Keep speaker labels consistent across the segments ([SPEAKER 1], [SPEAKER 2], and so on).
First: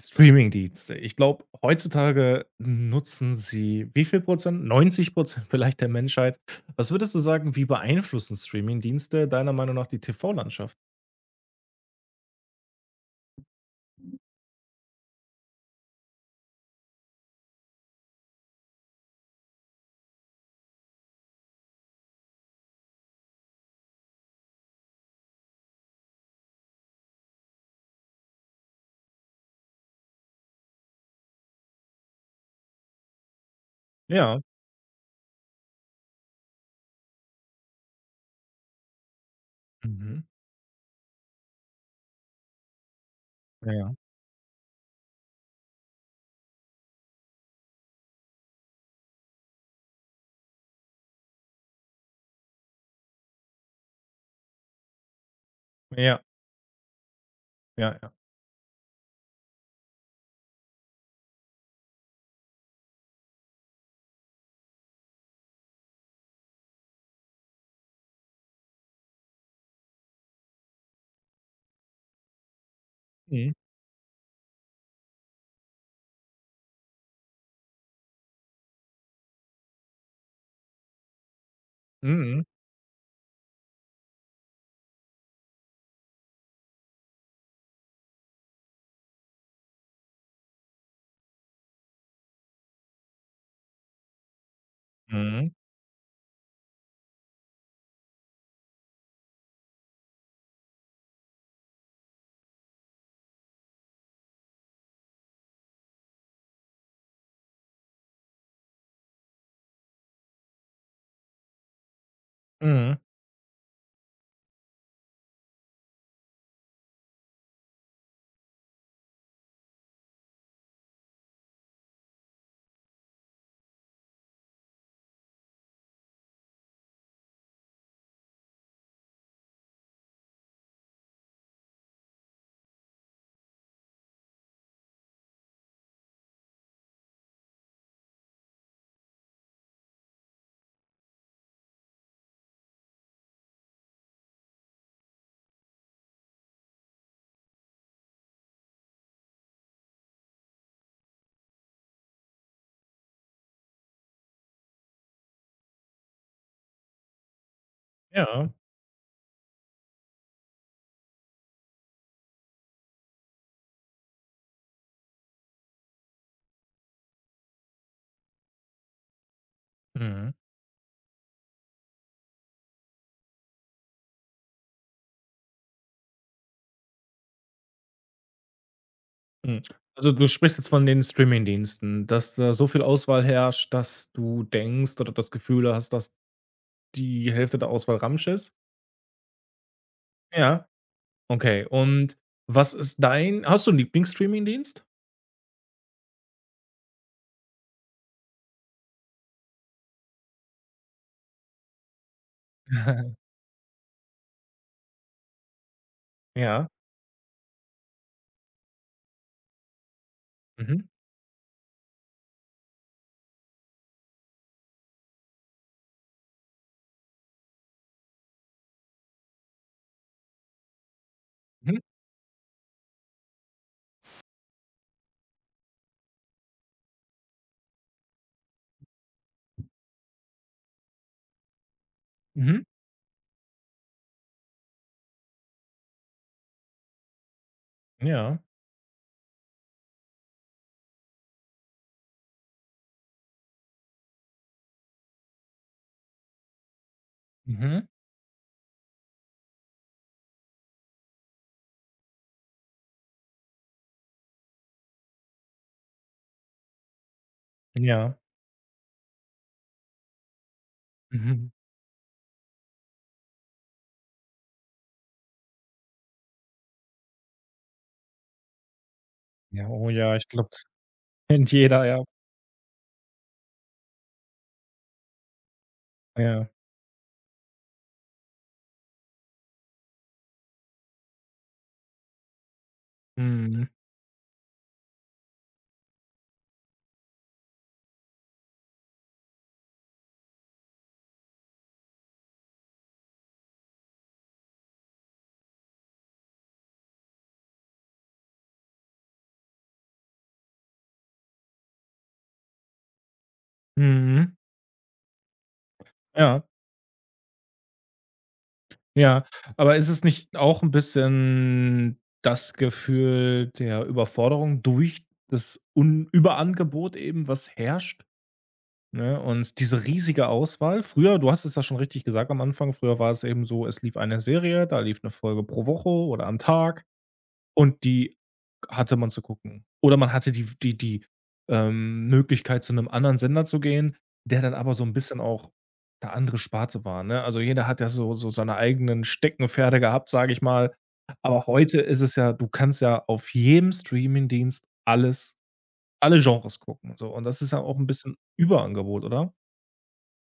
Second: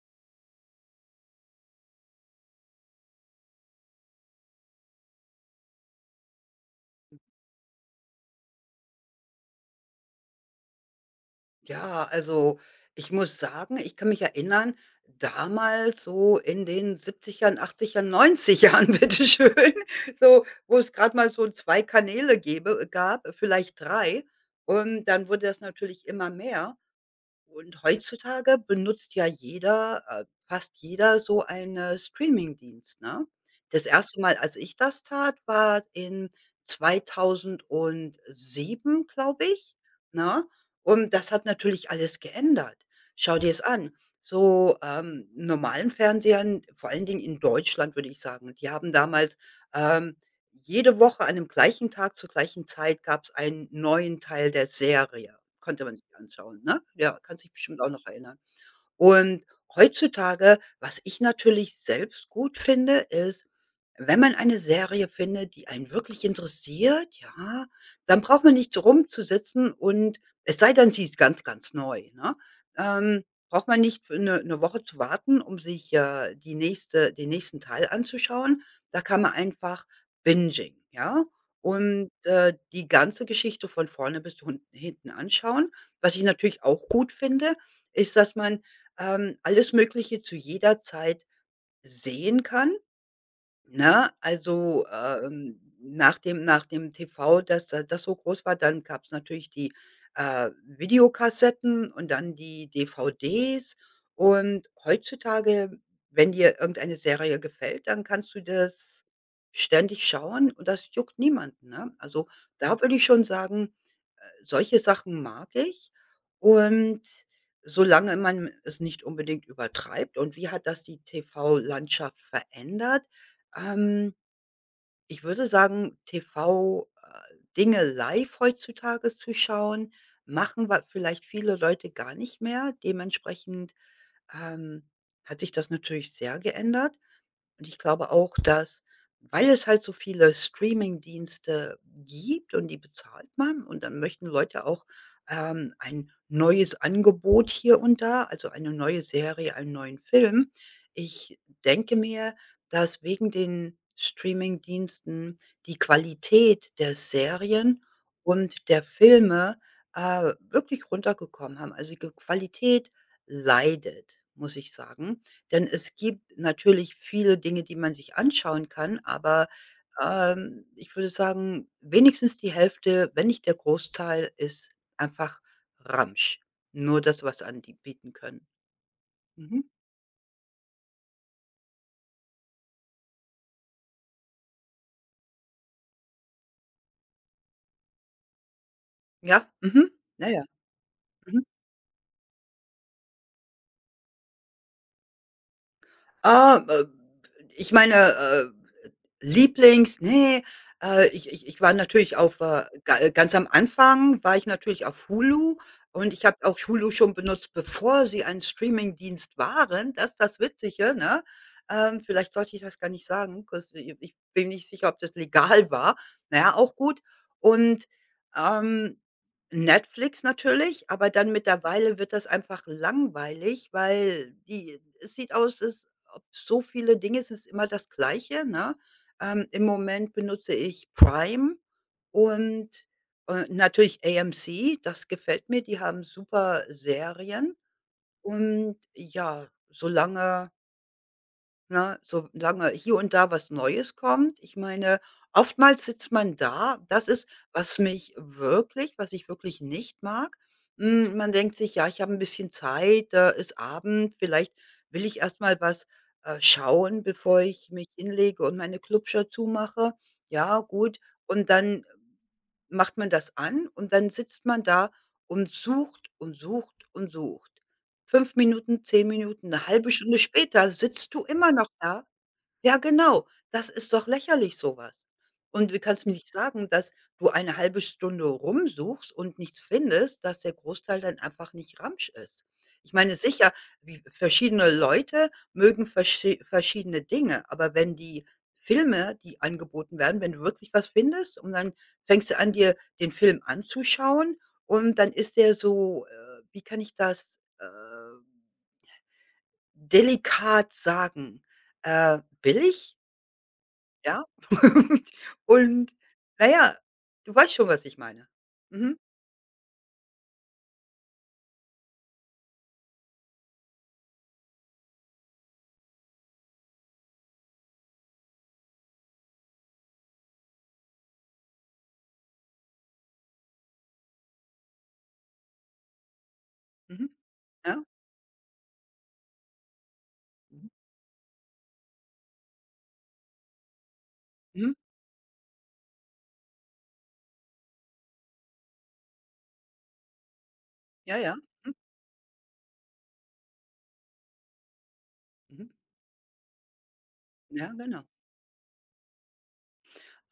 [SPEAKER 1] Streamingdienste. Ich glaube, heutzutage nutzen sie wie viel Prozent? 90% vielleicht der Menschheit. Was würdest du sagen, wie beeinflussen Streamingdienste deiner Meinung nach die TV-Landschaft?
[SPEAKER 2] Ja, also ich muss sagen, ich kann mich erinnern, damals so in den siebzigern, achtzigern, neunzigern, ern bitte schön, so, wo es gerade mal so 2 Kanäle gäbe gab, vielleicht 3, und dann wurde das natürlich immer mehr. Und heutzutage benutzt ja jeder fast jeder so einen Streamingdienst, ne? Das erste Mal,
[SPEAKER 1] Ja.
[SPEAKER 2] als ich das tat, war in 2007, glaube ich,
[SPEAKER 1] Mhm.
[SPEAKER 2] ne? Und das hat natürlich alles geändert. Schau dir es
[SPEAKER 1] Ja.
[SPEAKER 2] an. So, normalen Fernsehern, vor allen Dingen in Deutschland, würde ich sagen, die haben damals, ähm, jede Woche an dem gleichen Tag zur gleichen Zeit gab es einen neuen Teil der Serie konnte man sich
[SPEAKER 1] Ja.
[SPEAKER 2] anschauen, ne? Ja, kannst dich bestimmt auch
[SPEAKER 1] Ja,
[SPEAKER 2] noch
[SPEAKER 1] ja.
[SPEAKER 2] erinnern. Und heutzutage, was ich natürlich selbst gut finde, ist, wenn man eine Serie findet, die einen wirklich interessiert, ja, dann braucht man nicht rumzusitzen und es sei denn, sie ist ganz, ganz neu, ne? Ähm,
[SPEAKER 1] Mhm.
[SPEAKER 2] Braucht man nicht für 'ne Woche zu warten, um sich, die nächste den nächsten Teil anzuschauen. Da kann man einfach binging ja? Und,
[SPEAKER 1] Mhm.
[SPEAKER 2] die ganze Geschichte von vorne bis hun hinten anschauen. Was ich natürlich auch gut finde, ist, dass man alles Mögliche zu jeder Zeit sehen kann. Ne? Also,
[SPEAKER 1] Mhm.
[SPEAKER 2] nach dem TV, dass das so groß war, dann gab es natürlich die Videokassetten und dann die DVDs. Und heutzutage, wenn dir irgendeine Serie gefällt, dann kannst du das ständig schauen und das juckt niemanden, ne? Also, da würde
[SPEAKER 1] Mhm.
[SPEAKER 2] ich schon sagen, solche Sachen mag ich und solange man es nicht unbedingt übertreibt. Und wie hat das die TV-Landschaft verändert? Ähm, Ich würde sagen, TV, Dinge live heutzutage zu schauen, machen wa vielleicht viele Leute gar nicht mehr. Dementsprechend, ähm, hat sich das natürlich sehr geändert. Und ich glaube auch, dass weil es halt so viele Streamingdienste gibt und die bezahlt man und dann möchten Leute auch, ein neues Angebot hier und da, also eine neue Serie, einen neuen Film. Ich denke mir, dass wegen den Streamingdiensten die Qualität der Serien
[SPEAKER 1] Ja.
[SPEAKER 2] und der Filme, wirklich runtergekommen haben. Also, die Qualität leidet, muss ich sagen. Denn es gibt natürlich viele Dinge, die man sich anschauen kann, aber,
[SPEAKER 1] Mhm.
[SPEAKER 2] ich würde sagen, wenigstens die Hälfte, wenn nicht der Großteil, ist einfach Ramsch. Nur das, was an die bieten können.
[SPEAKER 1] Mhm.
[SPEAKER 2] Mhm.
[SPEAKER 1] Also, du sprichst jetzt von den Streamingdiensten, dass da so viel Auswahl herrscht, dass du denkst oder das Gefühl hast, dass die Hälfte der Auswahl Ramsch ist?
[SPEAKER 2] Ja, mhm. Ja, ja.
[SPEAKER 1] Ja.
[SPEAKER 2] Mhm.
[SPEAKER 1] Okay, und was ist dein hast du 'n Lieblingsstreamingdienst?
[SPEAKER 2] Ah, ich meine, Lieblings ne, ich war natürlich auf, ga ganz am Anfang war ich natürlich auf Hulu und ich habe auch
[SPEAKER 1] Ja.
[SPEAKER 2] Hulu schon benutzt, bevor sie ein Streamingdienst waren. Das ist das
[SPEAKER 1] Mhm.
[SPEAKER 2] Witzige, ne? Vielleicht sollte ich das gar nicht sagen, 'cause i ich bin nicht sicher, ob das legal war. Na ja, auch gut. Und, ähm, Netflix natürlich, aber dann
[SPEAKER 1] Mhm.
[SPEAKER 2] mittlerweile wird das einfach langweilig, weil die es sieht aus, es ob so viele Dinge es ist immer das Gleiche, ne? Im Moment benutze ich Prime
[SPEAKER 1] Mhm.
[SPEAKER 2] und, natürlich AMC, das gefällt mir. Die haben super Serien
[SPEAKER 1] Ja.
[SPEAKER 2] und ja, solange Ne, solange hier und da was Neues kommt. Ich meine, oftmals sitzt man da das ist,
[SPEAKER 1] Mhm.
[SPEAKER 2] was ich wirklich nicht mag. Man denkt sich: „Ja, ich habe ein bisschen Zeit, ist Abend, vielleicht will ich erst mal was, schauen, bevor ich mich
[SPEAKER 1] Ja.
[SPEAKER 2] hinlege und meine Klubschau zumache." Ja, gut. Und
[SPEAKER 1] Mhm.
[SPEAKER 2] dann macht man das an und dann sitzt man da und sucht und sucht und sucht. 5 Minuten, 10 Minuten, eine
[SPEAKER 1] Ja, oh
[SPEAKER 2] halbe
[SPEAKER 1] ja,
[SPEAKER 2] Stunde
[SPEAKER 1] ich glaube, das
[SPEAKER 2] später sitzt du
[SPEAKER 1] kennt
[SPEAKER 2] immer noch
[SPEAKER 1] jeder, ja.
[SPEAKER 2] da ja, genau. Das ist doch lächerlich so was. Und du kannst mir nicht
[SPEAKER 1] Ja.
[SPEAKER 2] sagen, dass du eine halbe Stunde rumsuchst und nichts findest, dass der Großteil dann einfach nicht Ramsch ist. Ich meine, sicher,
[SPEAKER 1] Mhm.
[SPEAKER 2] wie verschiedene Leute mögen verschiedene Dinge, aber wenn die Filme, die angeboten werden wenn du wirklich was findest und dann fängst du an, dir den Film anzuschauen und dann ist der so, wie kann ich das, delikat sagen, billig? Ja.
[SPEAKER 1] Mhm.
[SPEAKER 2] Und
[SPEAKER 1] Ja,
[SPEAKER 2] na ja, du weißt schon, was ich meine. Mhm,
[SPEAKER 1] ja. Aber ist es nicht auch 'n bisschen das Gefühl der Überforderung durch das Un Überangebot eben, was herrscht? Ne? Und diese riesige Auswahl früher, du hast es ja schon richtig gesagt am Anfang, früher war es eben so, es lief eine Serie, da lief eine Folge pro Woche oder am Tag
[SPEAKER 2] mhm. Ja.
[SPEAKER 1] und die hatte man zu gucken. Oder man hatte die
[SPEAKER 2] Mhm,
[SPEAKER 1] die die, ähm, Möglichkeit, zu einem anderen Sender zu gehen, der dann
[SPEAKER 2] mhm.
[SPEAKER 1] aber so ein bisschen auch 'ne andere Sparte war, ne? Also, jeder hat ja so seine eigenen Steckenpferde gehabt, sage ich mal.
[SPEAKER 2] Ja, ja.
[SPEAKER 1] Aber
[SPEAKER 2] Mhm,
[SPEAKER 1] heute ist es ja du kannst ja auf jedem Streamingdienst
[SPEAKER 2] mhm.
[SPEAKER 1] alle Genres gucken, so. Und das ist ja
[SPEAKER 2] Ja,
[SPEAKER 1] auch ein
[SPEAKER 2] genau.
[SPEAKER 1] bisschen Überangebot, oder?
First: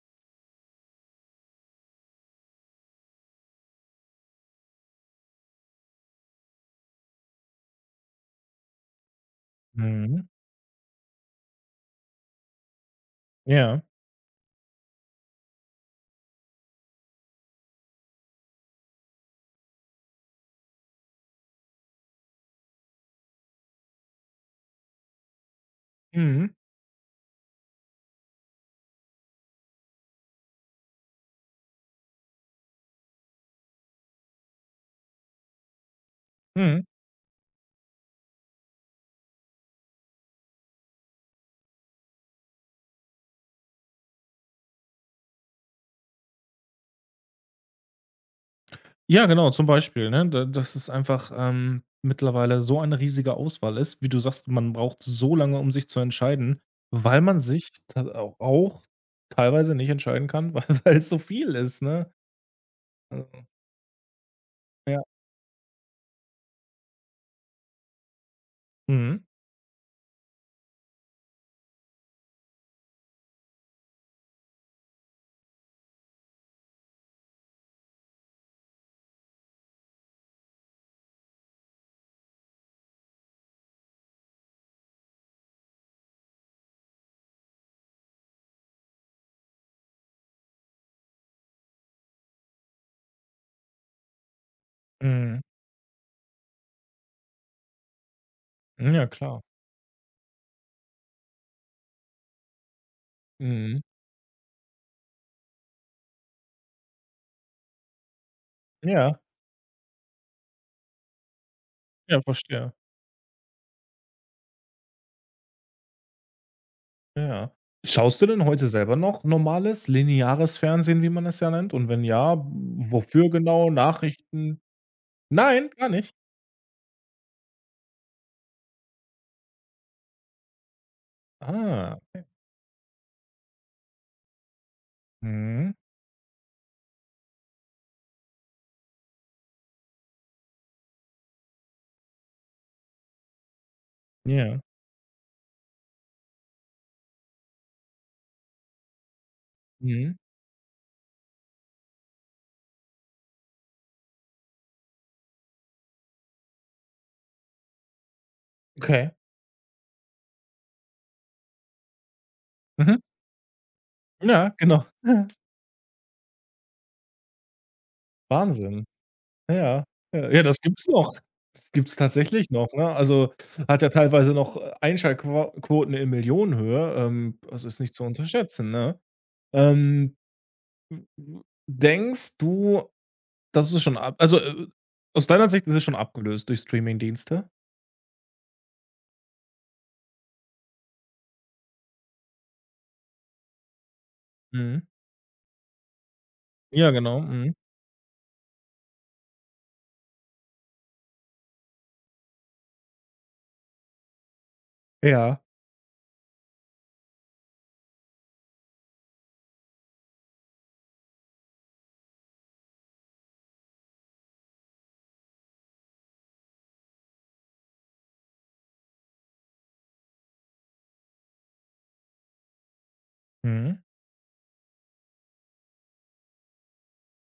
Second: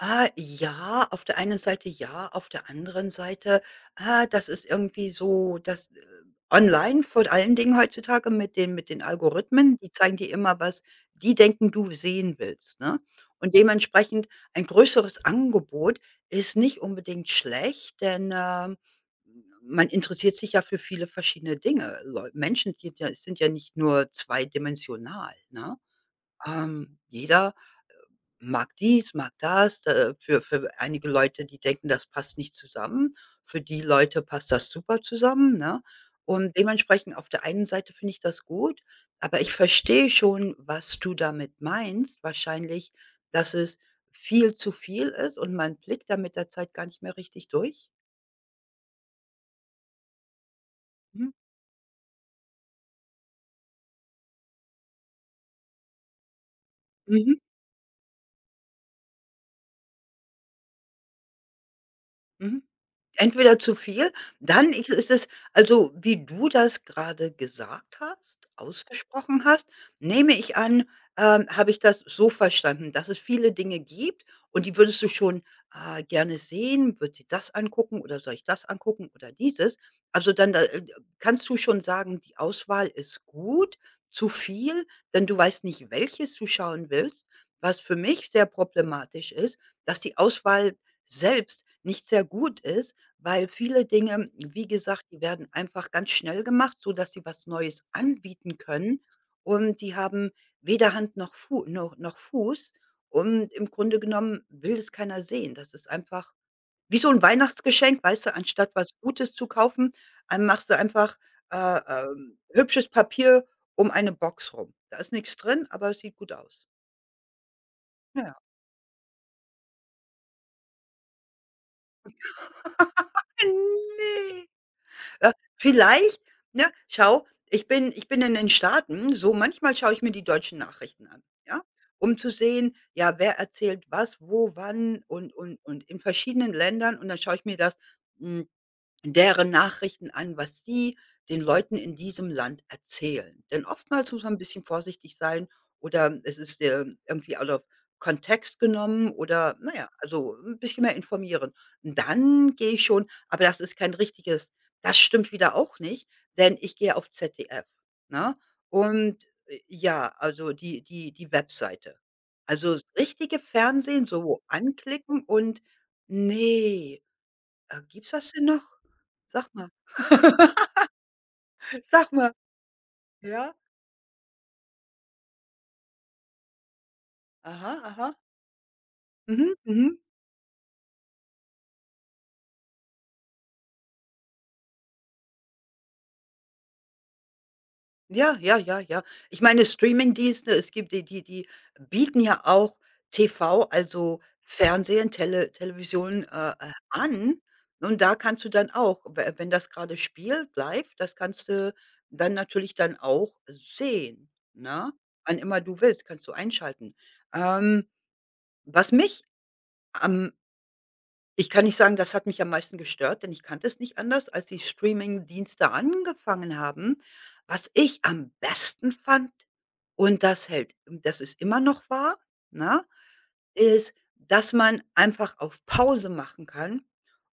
[SPEAKER 2] Ah, ja, auf der einen Seite ja, auf der anderen Seite, ah, das ist irgendwie so, das online vor allen Dingen heutzutage mit den Algorithmen, die zeigen
[SPEAKER 1] Mhm.
[SPEAKER 2] dir immer, was die denken, du sehen willst, ne? Und
[SPEAKER 1] Ja.
[SPEAKER 2] dementsprechend ein größeres Angebot ist nicht unbedingt schlecht, denn, man interessiert sich ja für viele verschiedene Dinge. Leu Menschen sind ja nicht nur zweidimensional, ne?
[SPEAKER 1] Mhm.
[SPEAKER 2] Jeder mag dies, mag das. Für einige Leute, die denken, das passt nicht zusammen. Für die Leute passt das super zusammen, ne? Und
[SPEAKER 1] Mhm.
[SPEAKER 2] dementsprechend auf der einen Seite finde ich das gut, aber ich verstehe schon, was du damit meinst. Wahrscheinlich, dass es viel zu viel ist und man blickt da mit der Zeit gar nicht mehr richtig durch.
[SPEAKER 1] Ja, genau, zum Beispiel, ne? Da Dass es
[SPEAKER 2] Mhm.
[SPEAKER 1] einfach, mittlerweile so eine riesige Auswahl ist. Wie du sagst, man braucht so lange, um sich zu entscheiden, weil man
[SPEAKER 2] Mhm.
[SPEAKER 1] sich ta au auch teilweise nicht entscheiden kann, weil es so viel ist, ne?
[SPEAKER 2] Mhm.
[SPEAKER 1] Also,
[SPEAKER 2] Entweder zu viel, dann ich
[SPEAKER 1] ja.
[SPEAKER 2] ist es also, wie du das gerade gesagt hast,
[SPEAKER 1] Mhm.
[SPEAKER 2] ausgesprochen hast, nehme ich an, habe ich das so verstanden, dass es viele Dinge gibt und die würdest du schon, gerne sehen. „Würde dir das angucken oder soll ich das angucken oder dieses?" Also, dann da kannst du schon sagen, die Auswahl ist gut, zu viel, denn du weißt nicht, welches du schauen willst, was für mich sehr problematisch ist, dass die Auswahl selbst nicht sehr gut ist. Weil viele Dinge, wie gesagt, die
[SPEAKER 1] Mhm.
[SPEAKER 2] werden einfach ganz schnell gemacht, sodass sie was Neues anbieten können
[SPEAKER 1] Ja, klar.
[SPEAKER 2] und die haben weder Hand noch Fu noch noch Fuß und im
[SPEAKER 1] Mhm.
[SPEAKER 2] Grunde genommen will es keiner sehen. Das ist einfach wie so ein Weihnachtsgeschenk, weißt du, anstatt was
[SPEAKER 1] Ja.
[SPEAKER 2] Gutes zu kaufen, machst du einfach,
[SPEAKER 1] Ja, verstehe.
[SPEAKER 2] hübsches Papier um eine Box rum. Da ist nichts drin, aber es sieht gut aus.
[SPEAKER 1] Ja. Schaust du
[SPEAKER 2] Ja.
[SPEAKER 1] denn heute selber noch normales, lineares Fernsehen, wie man es ja nennt? Und wenn ja, wofür genau?
[SPEAKER 2] Ne.
[SPEAKER 1] Nachrichten? Nein, gar nicht?
[SPEAKER 2] Vielleicht, ne, schau, ich bin in den Staaten, so manchmal schaue ich mir die deutschen Nachrichten an, ja,
[SPEAKER 1] Ah.
[SPEAKER 2] um zu sehen, ja, wer erzählt was, wo, wann und und
[SPEAKER 1] Mhm.
[SPEAKER 2] und in verschiedenen Ländern und dann schaue ich mir das, hm, deren Nachrichten an, was sie den Leuten in diesem Land erzählen. Denn oftmals muss man 'n
[SPEAKER 1] Ja.
[SPEAKER 2] bisschen vorsichtig sein oder es ist, irgendwie out of Kontext genommen oder na ja,
[SPEAKER 1] Mhm.
[SPEAKER 2] also 'n bisschen mehr informieren. Dann gehe ich schon aber das ist kein richtiges das stimmt wieder auch nicht, denn ich gehe auf ZDF, ne?
[SPEAKER 1] Okay.
[SPEAKER 2] Und, ja, also die Webseite. Also das
[SPEAKER 1] Mhm.
[SPEAKER 2] richtige Fernsehen so
[SPEAKER 1] Ja, genau.
[SPEAKER 2] anklicken und ne. Gibt's das denn noch?
[SPEAKER 1] Wahnsinn.
[SPEAKER 2] Sag mal.
[SPEAKER 1] Ja. Ja, ja, das gibt's noch. Das gibt's
[SPEAKER 2] Sag mal.
[SPEAKER 1] tatsächlich noch, ne? Also,
[SPEAKER 2] Ja.
[SPEAKER 1] hat ja teilweise noch, Einschaltquo in Millionenhöhe, also
[SPEAKER 2] Aha,
[SPEAKER 1] ist nicht zu
[SPEAKER 2] aha.
[SPEAKER 1] unterschätzen, ne?
[SPEAKER 2] Mhm, mhm.
[SPEAKER 1] Ähm, denkst du, das ist schon ab also, aus deiner Sicht ist es schon abgelöst durch Streamingdienste?
[SPEAKER 2] Ja, ja, ja, ja. Ich meine, Streamingdienste, es gibt die bieten ja auch TV, also
[SPEAKER 1] Mhm.
[SPEAKER 2] Fernsehen, Television,
[SPEAKER 1] Ja, genau.
[SPEAKER 2] an
[SPEAKER 1] Mhm.
[SPEAKER 2] und da kannst du dann auch, we wenn das gerade spielt live, das kannst du dann natürlich dann auch sehen, ne? Wann
[SPEAKER 1] Ja.
[SPEAKER 2] immer du willst, kannst du einschalten. Ähm, was mich am Ich kann nicht sagen, das hat mich am meisten gestört, denn ich kannte es nicht anders, als die Streamingdienste angefangen haben. Was ich am besten fand und das ist immer noch wahr, ne,
[SPEAKER 1] Mhm.
[SPEAKER 2] ist, dass man einfach auf Pause machen kann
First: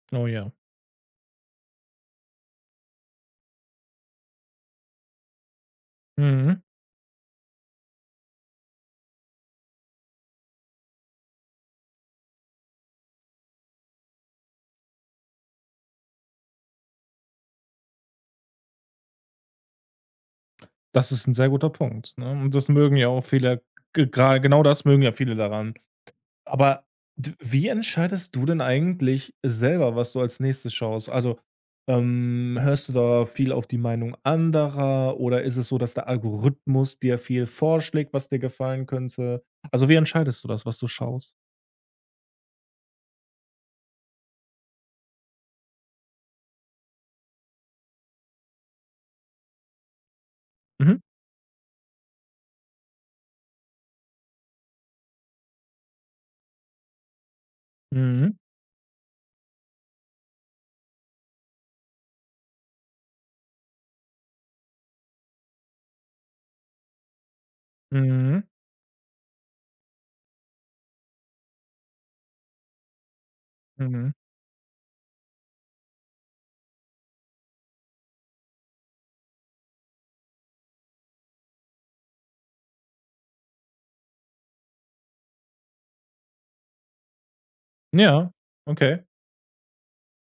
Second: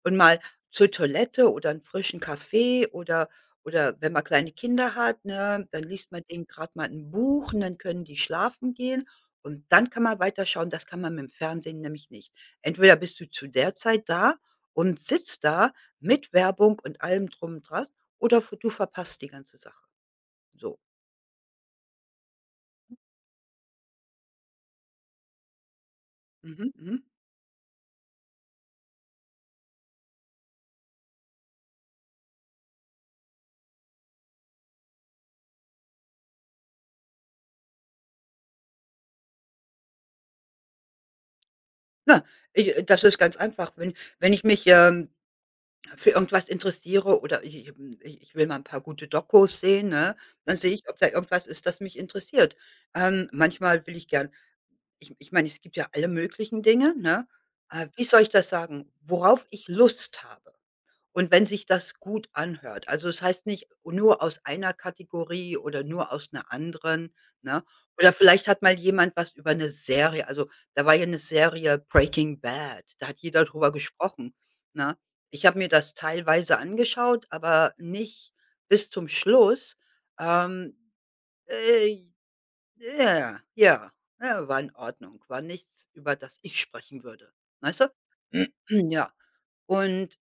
[SPEAKER 2] und
[SPEAKER 1] Oh
[SPEAKER 2] mal
[SPEAKER 1] ja.
[SPEAKER 2] zur Toilette oder einen frischen Kaffee oder wenn man kleine Kinder hat, ne, dann liest man denen
[SPEAKER 1] Mhm.
[SPEAKER 2] grad mal 'n Buch und dann können die schlafen gehen und dann kann man weiterschauen. Das kann man mit'm Fernsehen nämlich nicht. Entweder bist du zu der Zeit da und sitzt da mit Werbung und allem drum und dran oder v du verpasst die ganze Sache. So.
[SPEAKER 1] Das ist 'n sehr guter Punkt, ne? Und das mögen ja auch viele, ge gra genau das mögen ja viele daran.
[SPEAKER 2] Mhm,
[SPEAKER 1] Aber
[SPEAKER 2] mhm.
[SPEAKER 1] d wie entscheidest du denn eigentlich selber, was du als nächstes schaust? Also, hörst du da viel auf die Meinung anderer oder ist es so, dass der Algorithmus dir viel vorschlägt, was dir gefallen könnte? Also, wie entscheidest du das, was du schaust?
[SPEAKER 2] Na, ich das ist ganz einfach. Wenn ich mich, für irgendwas interessiere oder ich ich hm, ich ich will mal ein paar gute Dokus sehen, ne, dann sehe ich,
[SPEAKER 1] Mhm.
[SPEAKER 2] ob da irgendwas ist, das mich interessiert. Manchmal will ich gern ich meine, es gibt ja alle möglichen Dinge, ne? Wie soll ich
[SPEAKER 1] Mhm.
[SPEAKER 2] das sagen? Worauf ich Lust habe. Und wenn sich das gut anhört. Also, es heißt nicht nur aus einer Kategorie oder nur aus 'ner anderen, ne? Oder
[SPEAKER 1] Mhm.
[SPEAKER 2] vielleicht hat mal jemand was über 'ne Serie also, da war ja 'ne Serie Breaking Bad, da hat jeder drüber
[SPEAKER 1] Mhm.
[SPEAKER 2] gesprochen, ne? Ich habe mir das teilweise angeschaut, aber nicht bis zum Schluss. Ähm, äh, ja, ja, ja, war in Ordnung, war nichts, über das ich sprechen würde, weißt du?
[SPEAKER 1] Ja, okay.
[SPEAKER 2] Ja. Und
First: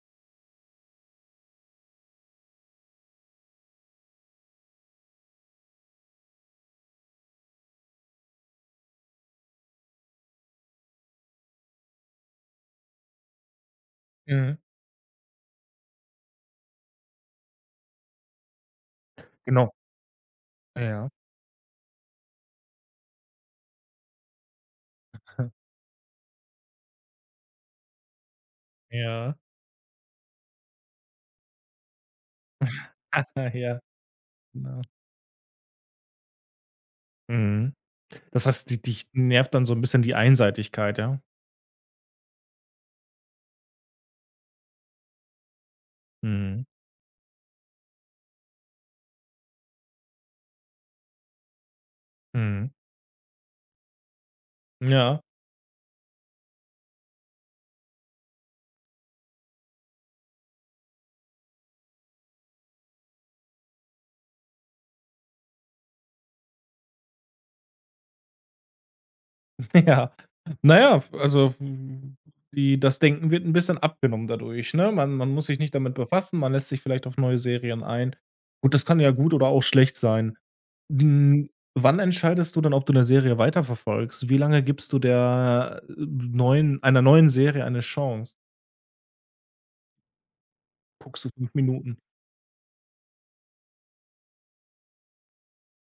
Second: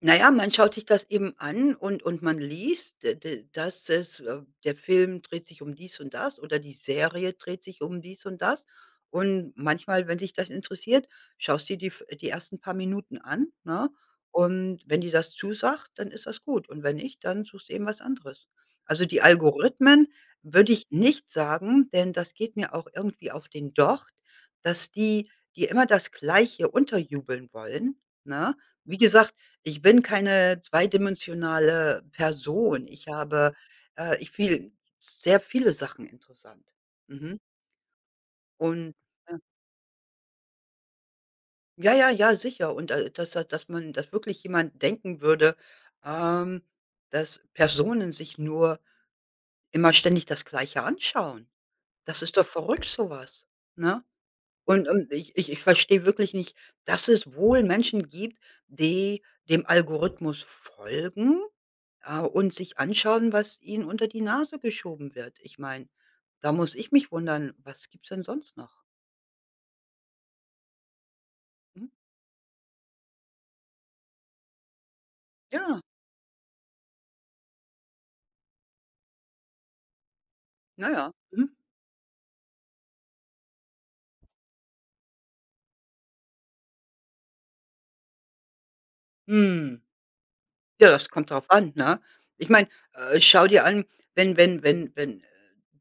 [SPEAKER 2] na ja, man schaut sich das eben an und man liest, d d dass es der Film dreht sich um dies und das oder die Serie dreht sich um dies und das. Und manchmal, wenn dich das interessiert, schaust du dir die ersten paar Minuten an, ne?
[SPEAKER 1] Mhm.
[SPEAKER 2] Und wenn dir das zusagt, dann ist das gut. Und wenn nicht, dann suchst du eben was anderes. Also, die
[SPEAKER 1] Genau.
[SPEAKER 2] Algorithmen würde ich
[SPEAKER 1] Ja.
[SPEAKER 2] nicht sagen, denn das geht mir auch irgendwie auf den Docht, dass die immer das Gleiche unterjubeln wollen, ne? Wie gesagt,
[SPEAKER 1] Ja.
[SPEAKER 2] ich bin keine zweidimensionale Person. Ich habe,
[SPEAKER 1] Ja,
[SPEAKER 2] ich viel
[SPEAKER 1] genau.
[SPEAKER 2] sehr viele Sachen interessant. Mhm.
[SPEAKER 1] Mhm. Das heißt, die
[SPEAKER 2] Und
[SPEAKER 1] dich
[SPEAKER 2] äh,
[SPEAKER 1] nervt dann so ein bisschen die Einseitigkeit, ja?
[SPEAKER 2] ja, ja, ja, sicher. Und, dass da dass man dass wirklich jemand denken würde, ähm,
[SPEAKER 1] Mhm,
[SPEAKER 2] dass Personen sich nur immer ständig das Gleiche anschauen. Das ist doch
[SPEAKER 1] mhm.
[SPEAKER 2] verrückt sowas, ne? Und und
[SPEAKER 1] Ja,
[SPEAKER 2] ich ich ich verstehe wirklich nicht, dass es wohl Menschen gibt, die dem Algorithmus folgen, und sich anschauen, was ihnen unter die Nase geschoben wird. Ich meine, da muss ich mich wundern, was gibt's denn sonst noch?
[SPEAKER 1] ja. Na ja, f also,
[SPEAKER 2] Mhm.
[SPEAKER 1] die das Denken wird ein bisschen abgenommen dadurch, ne? Man muss sich nicht
[SPEAKER 2] Ja,
[SPEAKER 1] damit befassen, man lässt sich vielleicht auf neue Serien ein. Gut, das kann ja gut oder auch schlecht sein.
[SPEAKER 2] naja. Ja. Mhm.
[SPEAKER 1] Hm, wann entscheidest du dann, ob du eine Serie weiterverfolgst? Wie lange gibst du der, neuen einer neuen Serie eine Chance?
[SPEAKER 2] Hm. Ja, das
[SPEAKER 1] Guckst du
[SPEAKER 2] kommt drauf
[SPEAKER 1] fünf
[SPEAKER 2] an,
[SPEAKER 1] Minuten?
[SPEAKER 2] ne? Ich meine, schau dir an, wenn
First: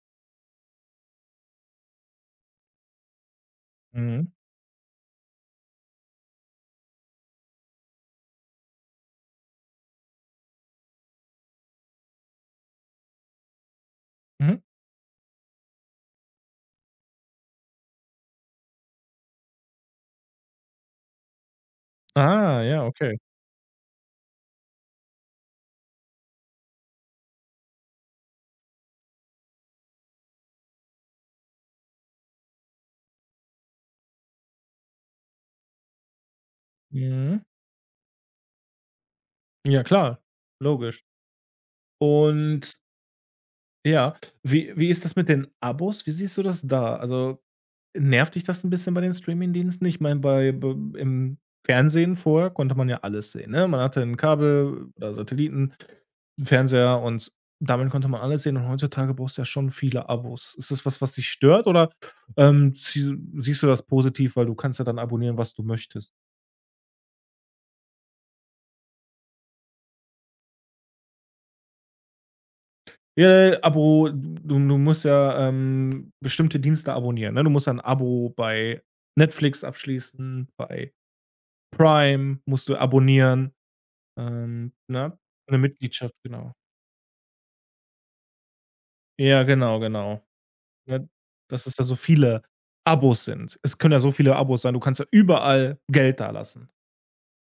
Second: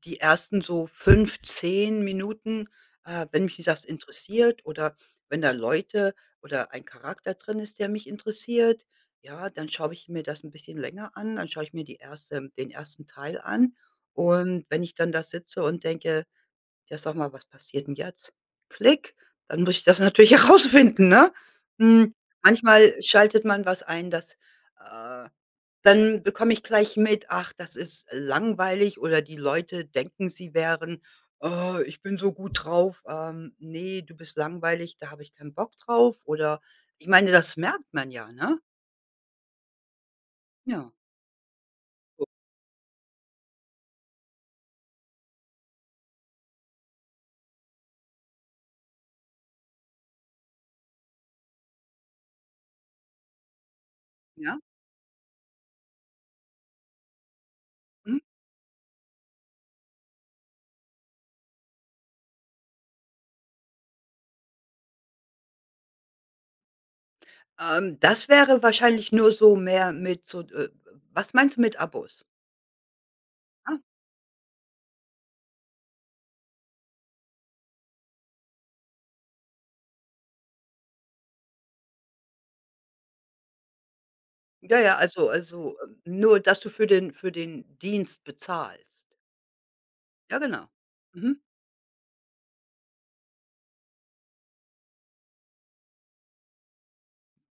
[SPEAKER 2] die ersten so 5 10 Minuten, wenn mich das
[SPEAKER 1] Mhm,
[SPEAKER 2] interessiert oder wenn da Leute oder ein Charakter drin ist, der mich interessiert, ja, dann schaue ich mir das ein bisschen länger an. Dann schaue ich mir die erste den ersten Teil an
[SPEAKER 1] mhm.
[SPEAKER 2] und wenn ich dann da sitze und denke ja, sag mal, was passiert denn jetzt? Klick, dann muss ich das natürlich herausfinden, ne? Hm,
[SPEAKER 1] Ah, ja,
[SPEAKER 2] Manchmal
[SPEAKER 1] okay.
[SPEAKER 2] schaltet man was ein, das äh, dann bekomme ich gleich mit: „Ach, das ist langweilig" oder die Leute denken, sie wären: „Oh, ich bin so gut drauf." „Ne, du bist langweilig, da habe ich keinen Bock drauf." Oder ich meine,
[SPEAKER 1] Mhm.
[SPEAKER 2] das merkt man ja, ne?
[SPEAKER 1] Ja klar,
[SPEAKER 2] Ja,
[SPEAKER 1] logisch. Und ja, wie ist das mit den Abos? Wie siehst du das da? Also, nervt dich das ein bisschen bei den Streamingdiensten? Ich meine, bei b im Fernsehen vorher konnte man ja alles sehen, ne? Man hatte ein
[SPEAKER 2] ja,
[SPEAKER 1] Kabel oder Satelliten, 'n Fernseher und damit konnte
[SPEAKER 2] mhm.
[SPEAKER 1] man alles sehen und heutzutage brauchst du ja schon viele Abos. Ist das was, was dich stört oder, zie siehst du das positiv, weil du kannst ja dann abonnieren, was du möchtest?
[SPEAKER 2] Das wäre wahrscheinlich nur so mehr mit so, was meinst du mit Abos?
[SPEAKER 1] Ja,
[SPEAKER 2] Ne?
[SPEAKER 1] Abo, du musst ja, bestimmte Dienste abonnieren, ne? Du musst ja 'n Abo bei Netflix abschließen, bei Prime musst du abonnieren,
[SPEAKER 2] Ja, ja,
[SPEAKER 1] ne?
[SPEAKER 2] also
[SPEAKER 1] Eine
[SPEAKER 2] also,
[SPEAKER 1] Mitgliedschaft,
[SPEAKER 2] nur
[SPEAKER 1] genau.
[SPEAKER 2] dass du für den Dienst bezahlst.
[SPEAKER 1] Ja, genau, genau,
[SPEAKER 2] Ja, genau.
[SPEAKER 1] ne?
[SPEAKER 2] Mhm.
[SPEAKER 1] Dass es da so viele Abos sind. Es können ja so viele Abos sein, du kannst ja überall Geld da lassen.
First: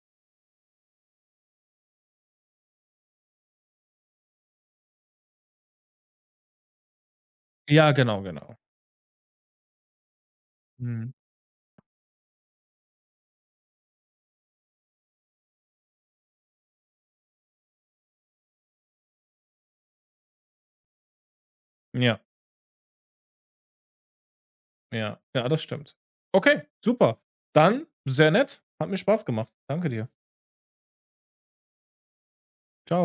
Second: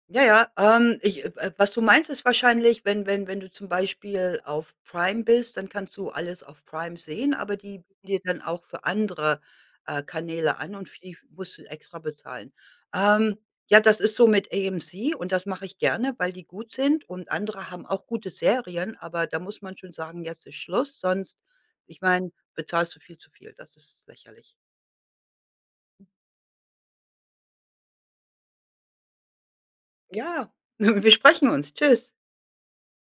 [SPEAKER 2] Ja, ja, ich was du meinst, ist wahrscheinlich, wenn du zum Beispiel auf Prime bist, dann kannst du alles auf Prime sehen, aber die
[SPEAKER 1] Ja,
[SPEAKER 2] bieten dir
[SPEAKER 1] genau,
[SPEAKER 2] dann
[SPEAKER 1] genau.
[SPEAKER 2] auch für andere, Kanäle an und für
[SPEAKER 1] Mhm.
[SPEAKER 2] die musst du extra bezahlen. Ähm, ja, das ist so mit AMC und das mache ich gerne, weil die gut sind und andere haben auch gute Serien, aber da muss man schon sagen: „Jetzt ist Schluss", sonst ich
[SPEAKER 1] Ja,
[SPEAKER 2] meine, bezahlst du viel zu viel. Das ist lächerlich.
[SPEAKER 1] ja, ja, das stimmt. Okay, super. Dann sehr nett, hat mir Spaß gemacht. Danke dir.
[SPEAKER 2] Ja, wir sprechen uns. Tschüss.
[SPEAKER 1] Ciao.